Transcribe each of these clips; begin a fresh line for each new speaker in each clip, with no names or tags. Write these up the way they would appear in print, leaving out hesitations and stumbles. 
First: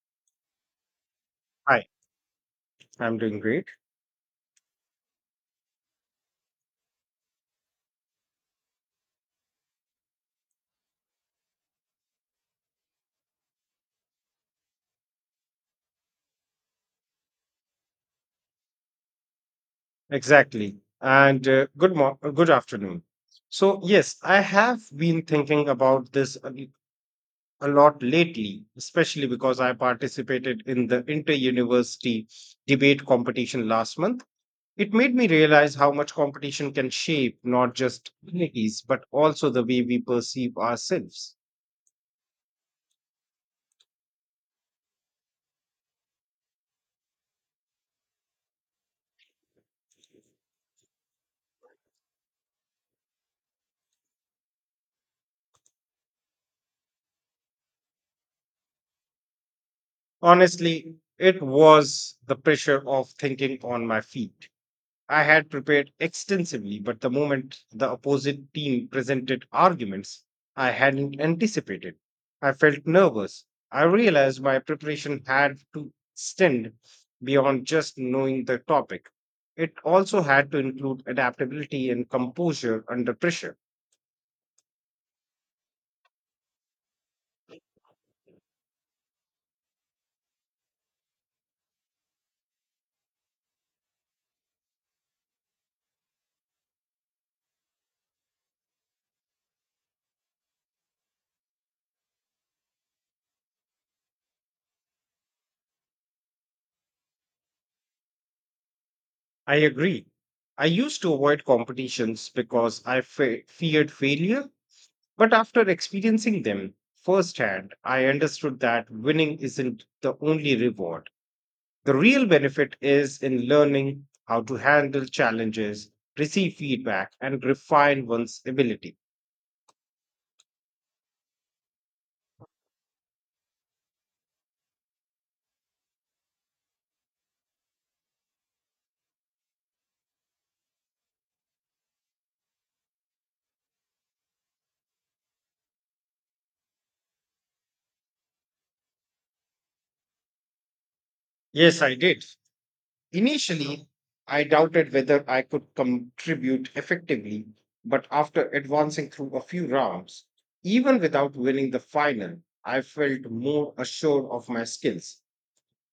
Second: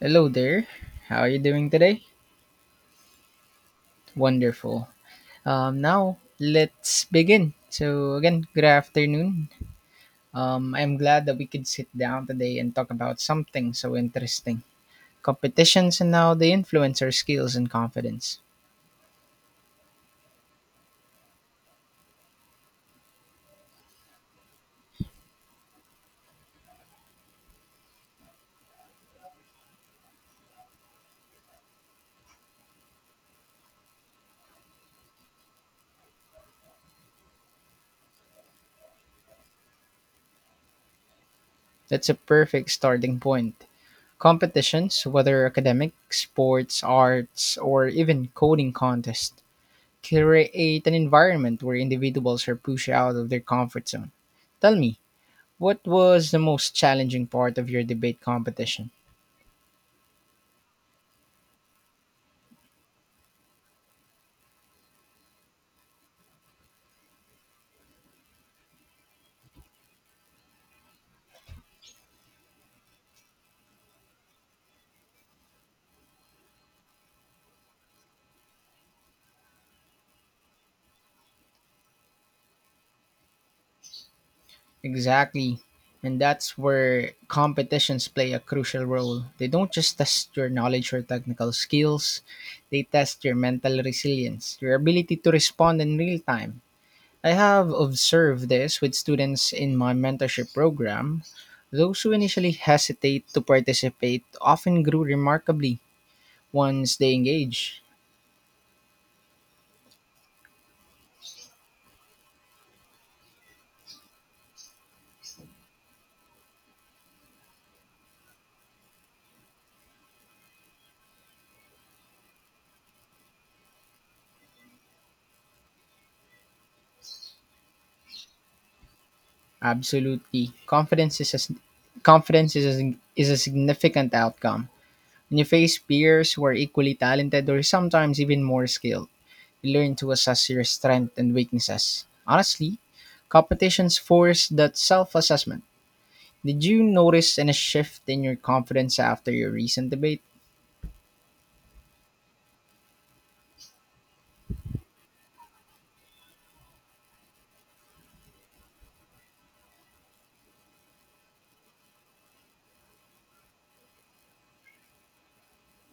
Hello there. How are you doing
Hi,
today?
I'm doing great.
Wonderful. Now let's begin. So again, good afternoon. I'm glad that we could sit down today and talk about something so interesting: competitions and how they influence our skills and confidence.
Exactly. And good afternoon. So, yes, I have been thinking about this a lot lately, especially because I participated in the inter-university debate competition last month. It made me realize how much competition can shape not just communities, but also the way we perceive ourselves.
That's a perfect starting point. Competitions, whether academic, sports, arts, or even coding contests, create an environment where individuals are pushed out of their comfort zone. Tell me, what was the most challenging part of your debate competition?
Honestly, it was the pressure of thinking on my feet. I had prepared extensively, but the moment the opposite team presented arguments I hadn't anticipated, I felt nervous. I realized my preparation had to extend beyond just knowing the topic. It also had to include adaptability and composure under pressure.
Exactly. And that's where competitions play a crucial role. They don't just test your knowledge or technical skills, they test your mental resilience, your ability to respond in real time. I have observed this with students in my mentorship program. Those who initially hesitate to participate often grew remarkably once they engage.
I agree. I used to avoid competitions because I feared failure. But after experiencing them firsthand, I understood that winning isn't the only reward. The real benefit is in learning how to handle challenges, receive feedback, and refine one's ability.
Absolutely. Confidence is a significant outcome. When you face peers who are equally talented or sometimes even more skilled, you learn to assess your strengths and weaknesses. Honestly, competitions force that self assessment. Did you notice any shift in your confidence after your recent debate?
Yes, I did. Initially, I doubted whether I could contribute effectively, but after advancing through a few rounds, even without winning the final, I felt more assured of my skills.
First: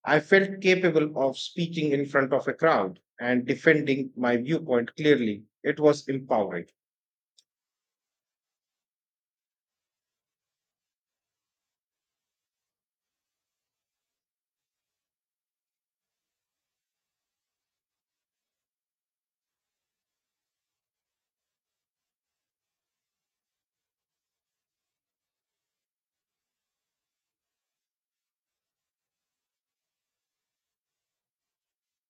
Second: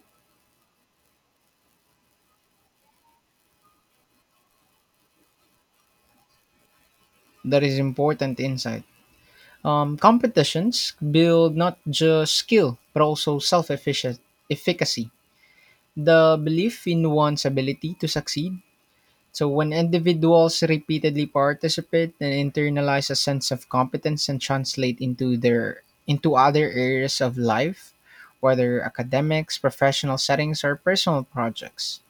I felt capable of speaking in front of a crowd and defending my viewpoint clearly. It was empowering.
That is important insight. Competitions build not just skill, but also self efficacy. The belief in one's ability to succeed. So, when individuals repeatedly participate, they internalize a sense of competence and translate into their into other areas of life, whether academics, professional settings, or personal projects.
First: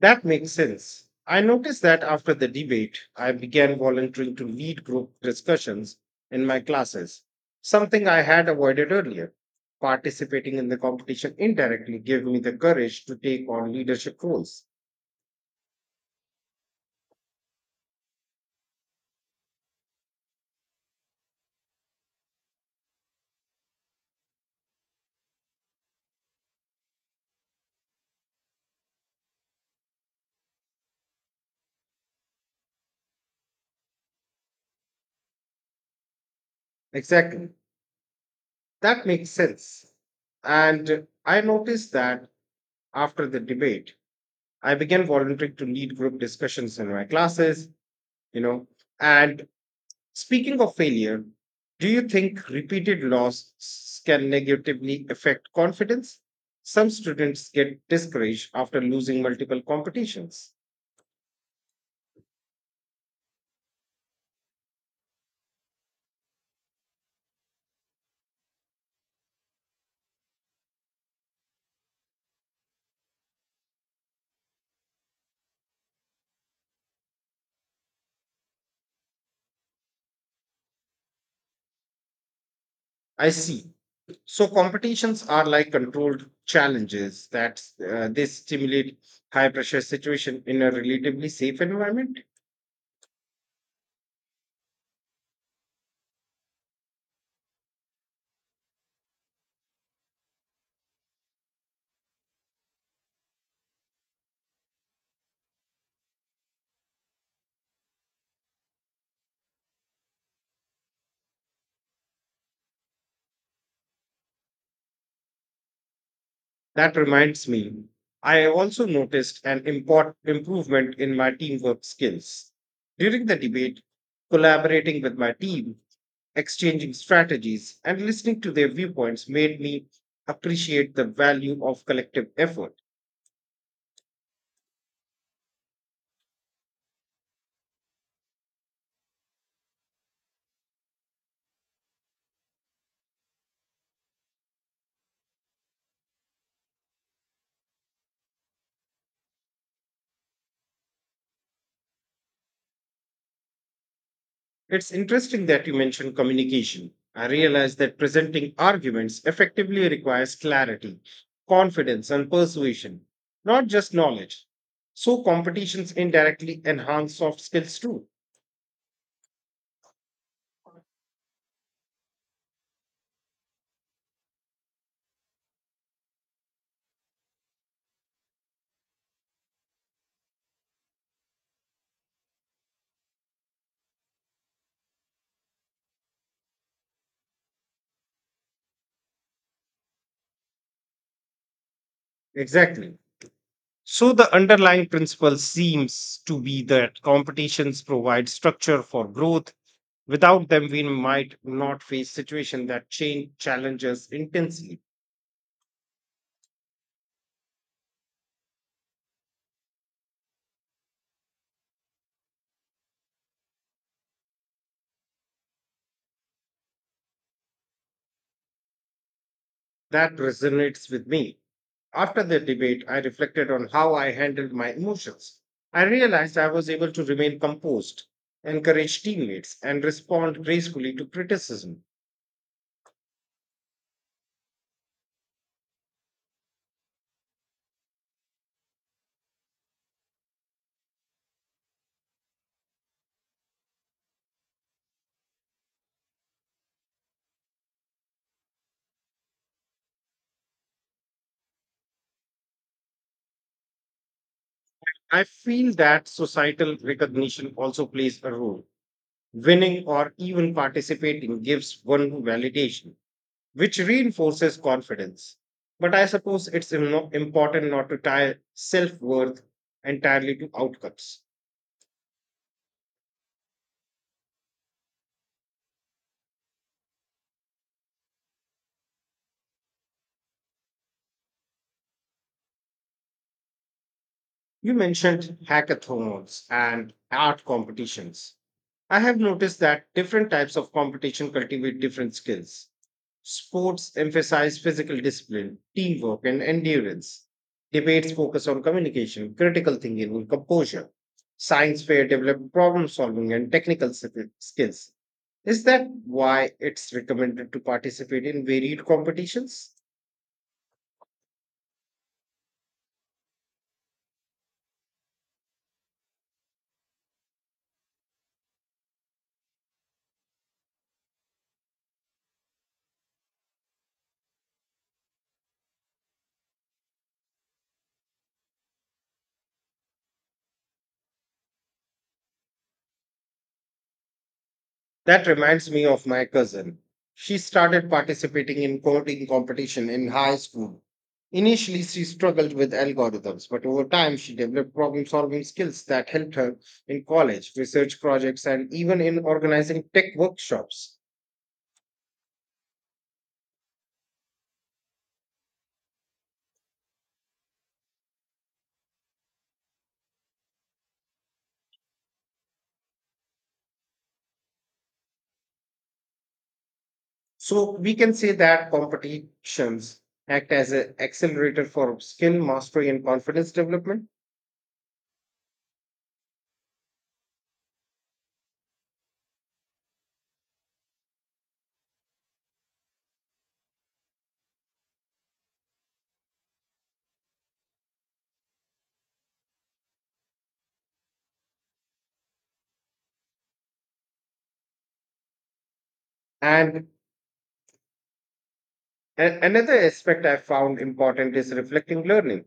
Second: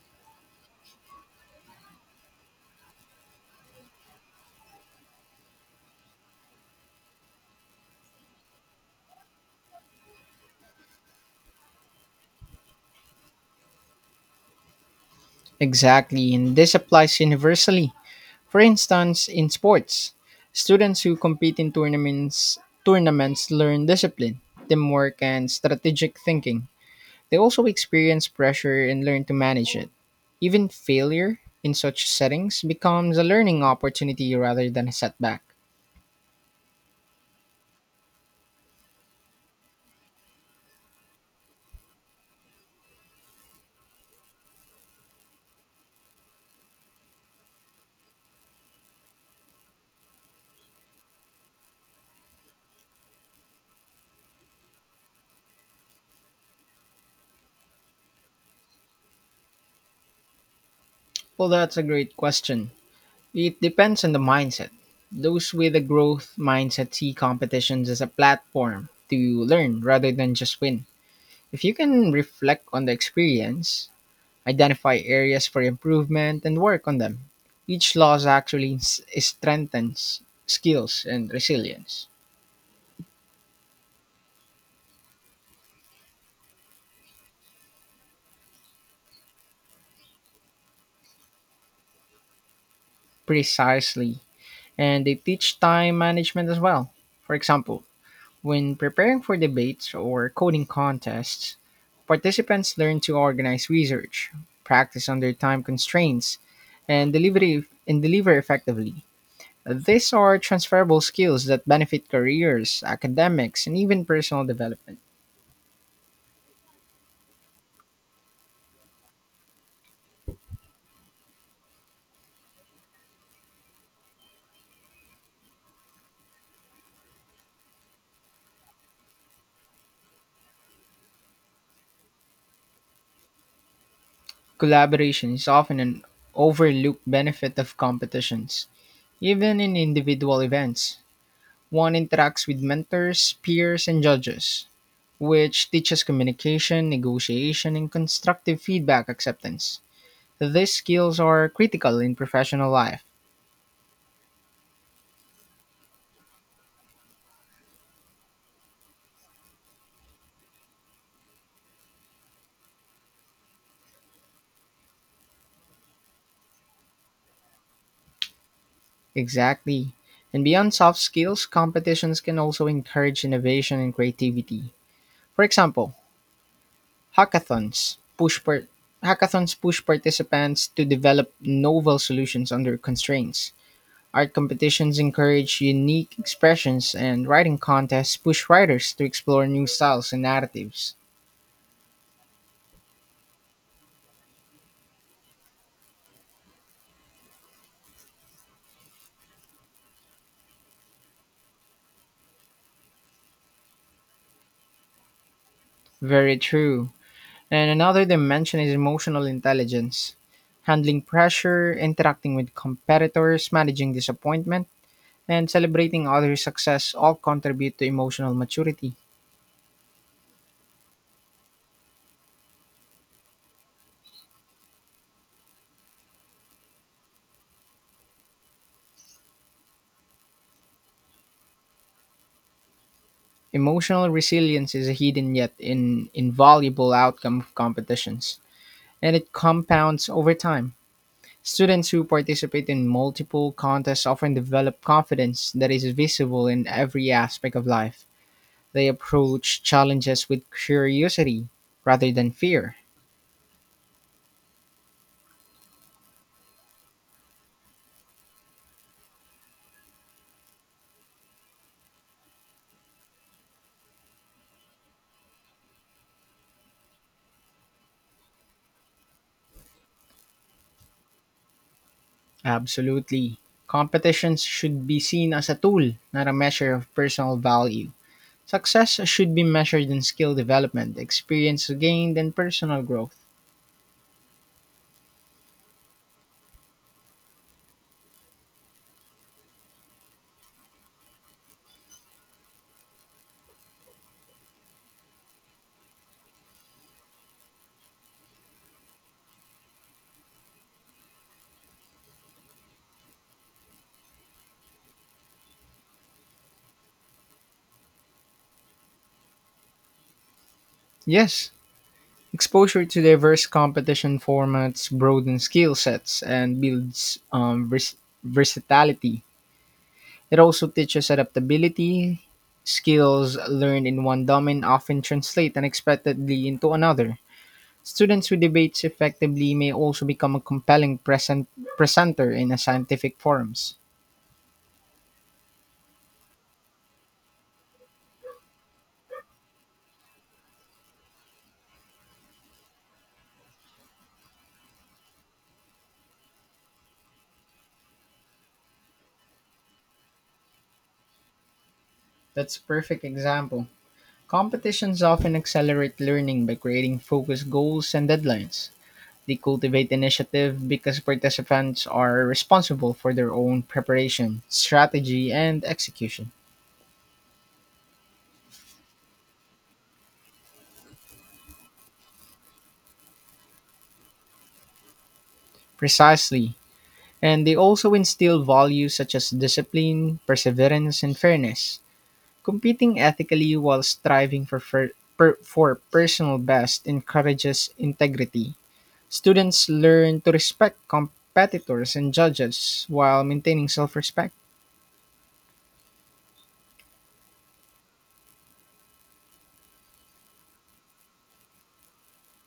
That makes sense. I noticed that after the debate, I began volunteering to lead group discussions in my classes, something I had avoided earlier. Participating in the competition indirectly gave me the courage to take on leadership roles.
Exactly, and this applies universally. For instance, in sports, students who compete in tournaments learn discipline, teamwork, and strategic thinking. They also experience pressure and learn to manage it. Even failure in such settings becomes a learning opportunity rather than a setback.
Exactly. That makes sense. And I noticed that after the debate, I began volunteering to lead group discussions in my classes, you know. And speaking of failure, do you think can negatively affect confidence? Some students get discouraged after losing multiple competitions.
Well, that's a great question. It depends on the mindset. Those with a growth mindset see competitions as a platform to learn rather than just win. If you can reflect on the experience, identify areas for improvement, and work on them, each loss actually strengthens skills and resilience.
I see. So competitions are like controlled challenges that they stimulate high pressure situation in a relatively safe environment.
Precisely, and they teach time management as well. For example, when preparing for debates or coding contests, participants learn to organize research, practice under time constraints, and deliver and deliver effectively. These are transferable skills that benefit careers, academics, and even personal development.
That reminds me, I also noticed an import improvement in my teamwork skills. During the debate, collaborating with my team, exchanging strategies, and listening to their viewpoints made me appreciate the value of collective effort.
Collaboration is often an overlooked benefit of competitions, even in individual events. One interacts with mentors, peers, and judges, which teaches communication, negotiation, and constructive feedback acceptance. These skills are critical in professional life.
It's interesting that you mentioned communication. I realize that presenting arguments effectively requires clarity, confidence, and persuasion, not just knowledge. So, competitions indirectly enhance soft skills too.
Exactly. And beyond soft skills, competitions can also encourage innovation and creativity. For example, hackathons push par- hackathons push participants to develop novel solutions under constraints. Art competitions encourage unique expressions, and writing contests push writers to explore new styles and narratives.
Exactly. So, the underlying principle seems to be that competitions provide structure for growth. Without them, we might not face situations that change challenges intensely.
Very true. And another dimension is emotional intelligence, handling pressure, interacting with competitors, managing disappointment, and celebrating others' success all contribute to emotional maturity.
That resonates with me. After the debate, I reflected on how I handled my emotions. I realized I was able to remain composed, encourage teammates, and respond gracefully to criticism.
Emotional resilience is a hidden yet invaluable outcome of competitions, and it compounds over time. Students who participate in multiple contests often develop confidence that is visible in every aspect of life. They approach challenges with curiosity rather than fear.
I feel that societal recognition also plays a role. Winning or even participating gives one validation, which reinforces confidence. But I suppose it's im- no- important not to tie self worth entirely to outcomes.
Absolutely. Competitions should be seen as a tool, not a measure of personal value. Success should be measured in skill development, experience gained, and personal growth.
You mentioned hackathons and art competitions. I have noticed that different types of competition cultivate different skills. Sports emphasize physical discipline, teamwork, and endurance. Debates focus on communication, critical thinking, and composure. Science fair develop problem solving and skills. Is that why it's recommended to participate in varied competitions?
Yes, exposure to diverse competition formats broadens skill sets and builds versatility. It also teaches adaptability. Skills learned in one domain often translate unexpectedly into another. Students who debate effectively may also become a compelling presenter in a scientific forums.
That reminds me of my cousin. She started participating in coding competition in high school. Initially, she struggled with algorithms, but over time, she developed problem solving skills that helped her in college, research projects, and even in organizing tech workshops.
That's a perfect example. Competitions often accelerate learning by creating focused goals and deadlines. They cultivate initiative because participants are responsible for their own preparation, strategy, and execution.
So, we can say that competitions act as an accelerator for skill mastery and confidence development.
Precisely. And they also instill values such as discipline, perseverance, and fairness. Competing ethically while striving for, fir- per- for personal best encourages integrity. Students learn to respect competitors and judges while maintaining self respect.
And another aspect I found important is reflecting learning.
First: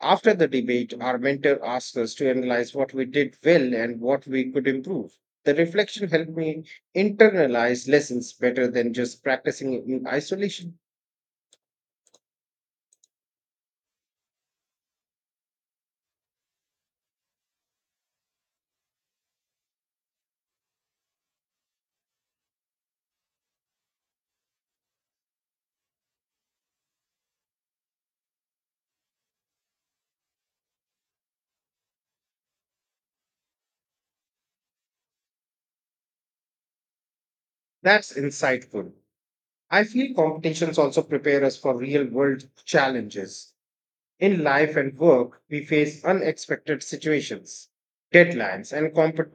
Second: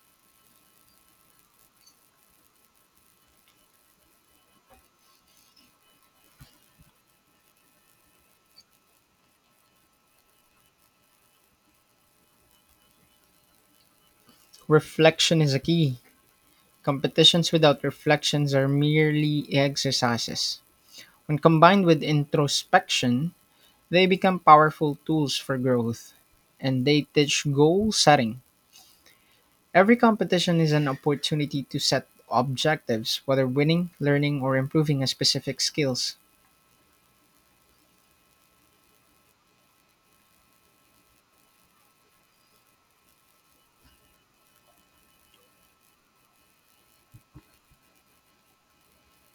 After the debate, our mentor asked us to analyze what we did well and what we could improve. The reflection helped me internalize lessons better than just practicing in isolation.
Reflection is a key. Competitions without reflections are merely exercises. When combined with introspection, they become powerful tools for growth, and they teach goal setting. Every competition is an opportunity to set objectives, whether winning, learning, or improving a specific skills.
That's insightful. I feel competitions also prepare us for real world challenges. In life and work, we face unexpected situations, deadlines, and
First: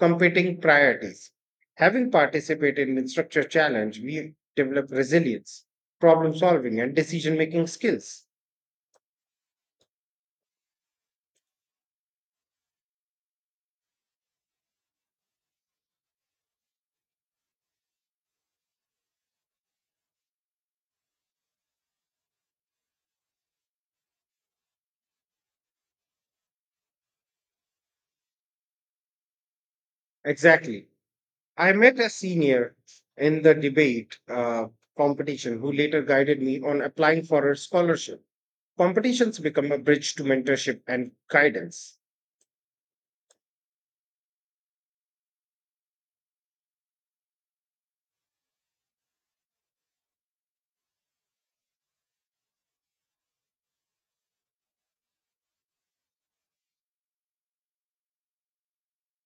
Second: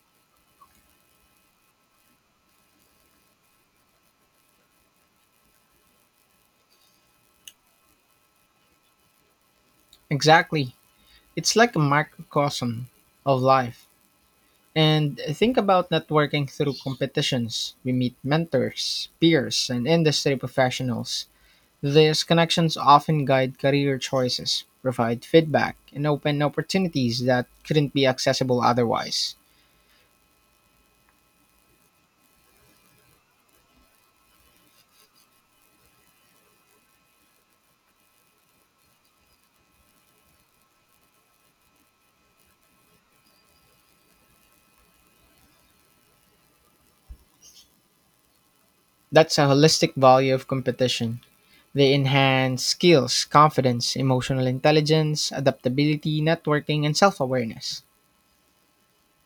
competing priorities. Having participated in structure challenge, we develop resilience, problem solving, and decision making skills.
Exactly. It's like a microcosm of life. And think about networking through competitions. We meet mentors, peers, and industry professionals. These connections often guide career choices, provide feedback, and open opportunities that couldn't be accessible otherwise.
Exactly. I met a senior in the debate competition who later guided me on applying for a scholarship. Competitions become a bridge to mentorship and guidance.
That's a holistic value of competition. They enhance skills, confidence, emotional intelligence, adaptability, networking, and self awareness.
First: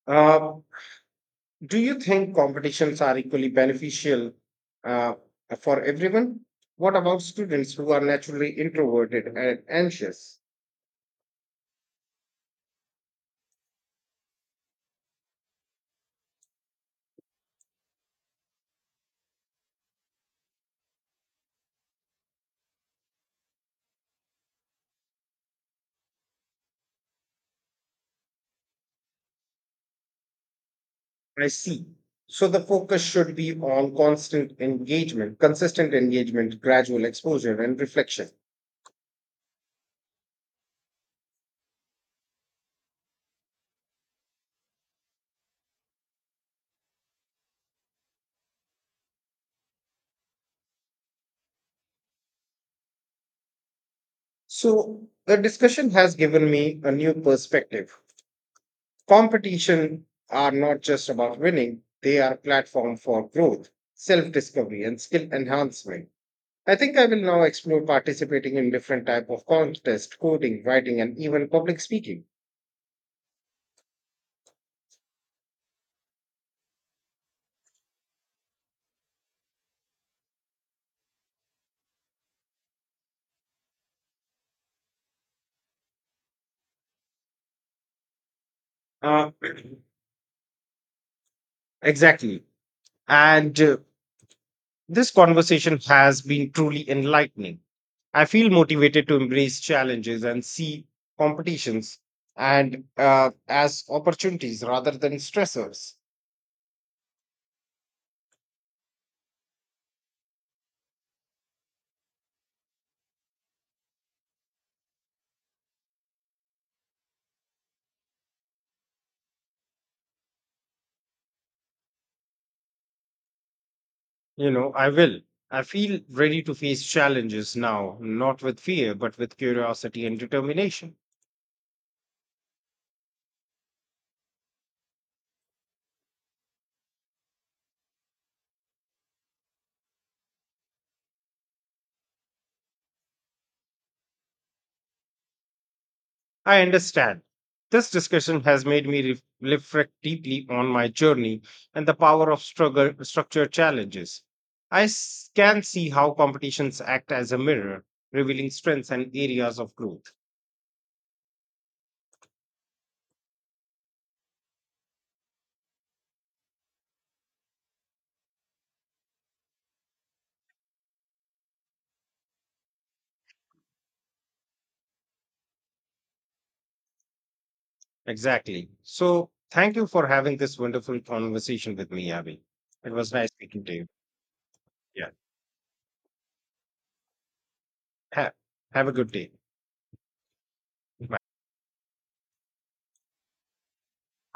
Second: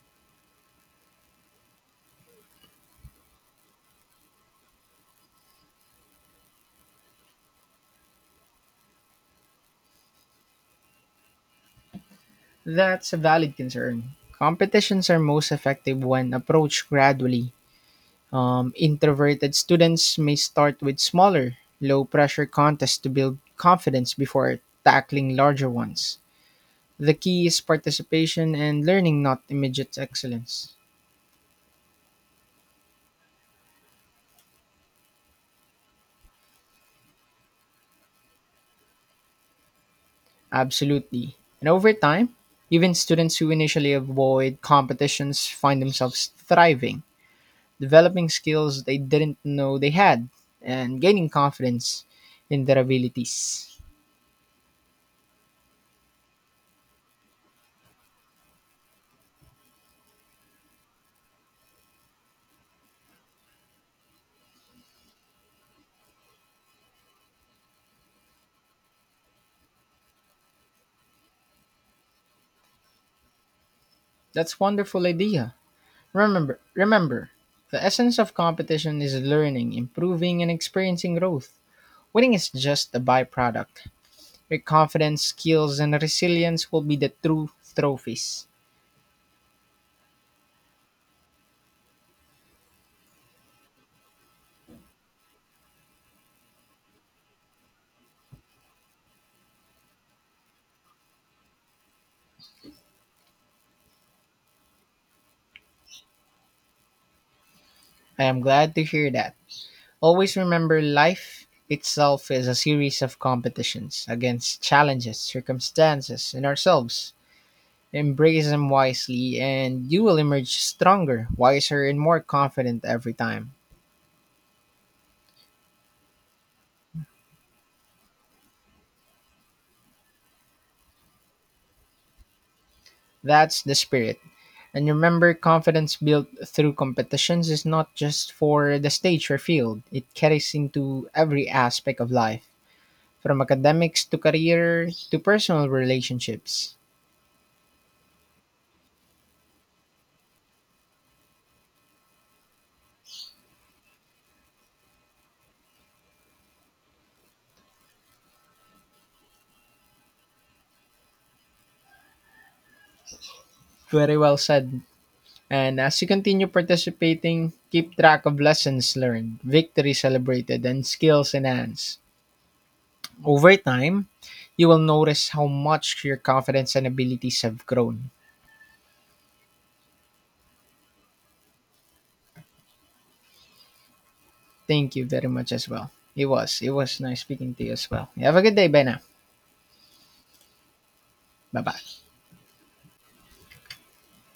Uh, Do you think competitions are equally beneficial uh, for everyone? What about students who are naturally introverted and anxious?
That's a valid concern. Competitions are most effective when approached gradually. Introverted students may start with smaller, low pressure contests to build confidence before tackling larger ones. The key is participation and learning, not immediate excellence.
I see. So the focus should be on consistent engagement, gradual exposure, and reflection.
Absolutely. And over time, even students who initially avoid competitions find themselves thriving, developing skills they didn't know they had, and gaining confidence in their abilities.
So the discussion has given me a new perspective. Competition are not just about winning, they are a platform for growth, self discovery, and skill enhancement. I think I will now explore participating in different type of contest, coding, writing, and even public speaking.
That's a wonderful idea. Remember, remember, the essence of competition is learning, improving, and experiencing growth. Winning is just a byproduct. Your confidence, skills, and resilience will be the true trophies.
Uh, exactly. And this conversation has been truly enlightening. I feel motivated to embrace challenges and see competitions and as opportunities rather than stressors.
I am glad to hear that. Always remember life itself is a series of competitions against challenges, circumstances, and ourselves. Embrace them wisely, and you will emerge stronger, wiser, and more confident every time.
You know, I will. I feel ready to face challenges now, not with fear, but with curiosity and determination.
That's the spirit. And remember, confidence built through competitions is not just for the stage or field, it carries into every aspect of life, from academics to career to personal
I
relationships.
understand. This discussion has made me reflect deeply on my journey and the power of structured challenges. Can see how competitions act as a mirror, revealing strengths and areas of growth.
Very well said. And as you continue participating, keep track of lessons learned, victories celebrated, and skills enhanced. Over time, you will notice how much your confidence and abilities have grown.
Exactly. So, thank you for having this wonderful conversation with me, Abby. It was nice speaking to you.
Thank you
Yeah.
very much as well. It was nice speaking to you as well.
Have
Have a good day,
a
Bena.
good day. Bye.
Bye bye.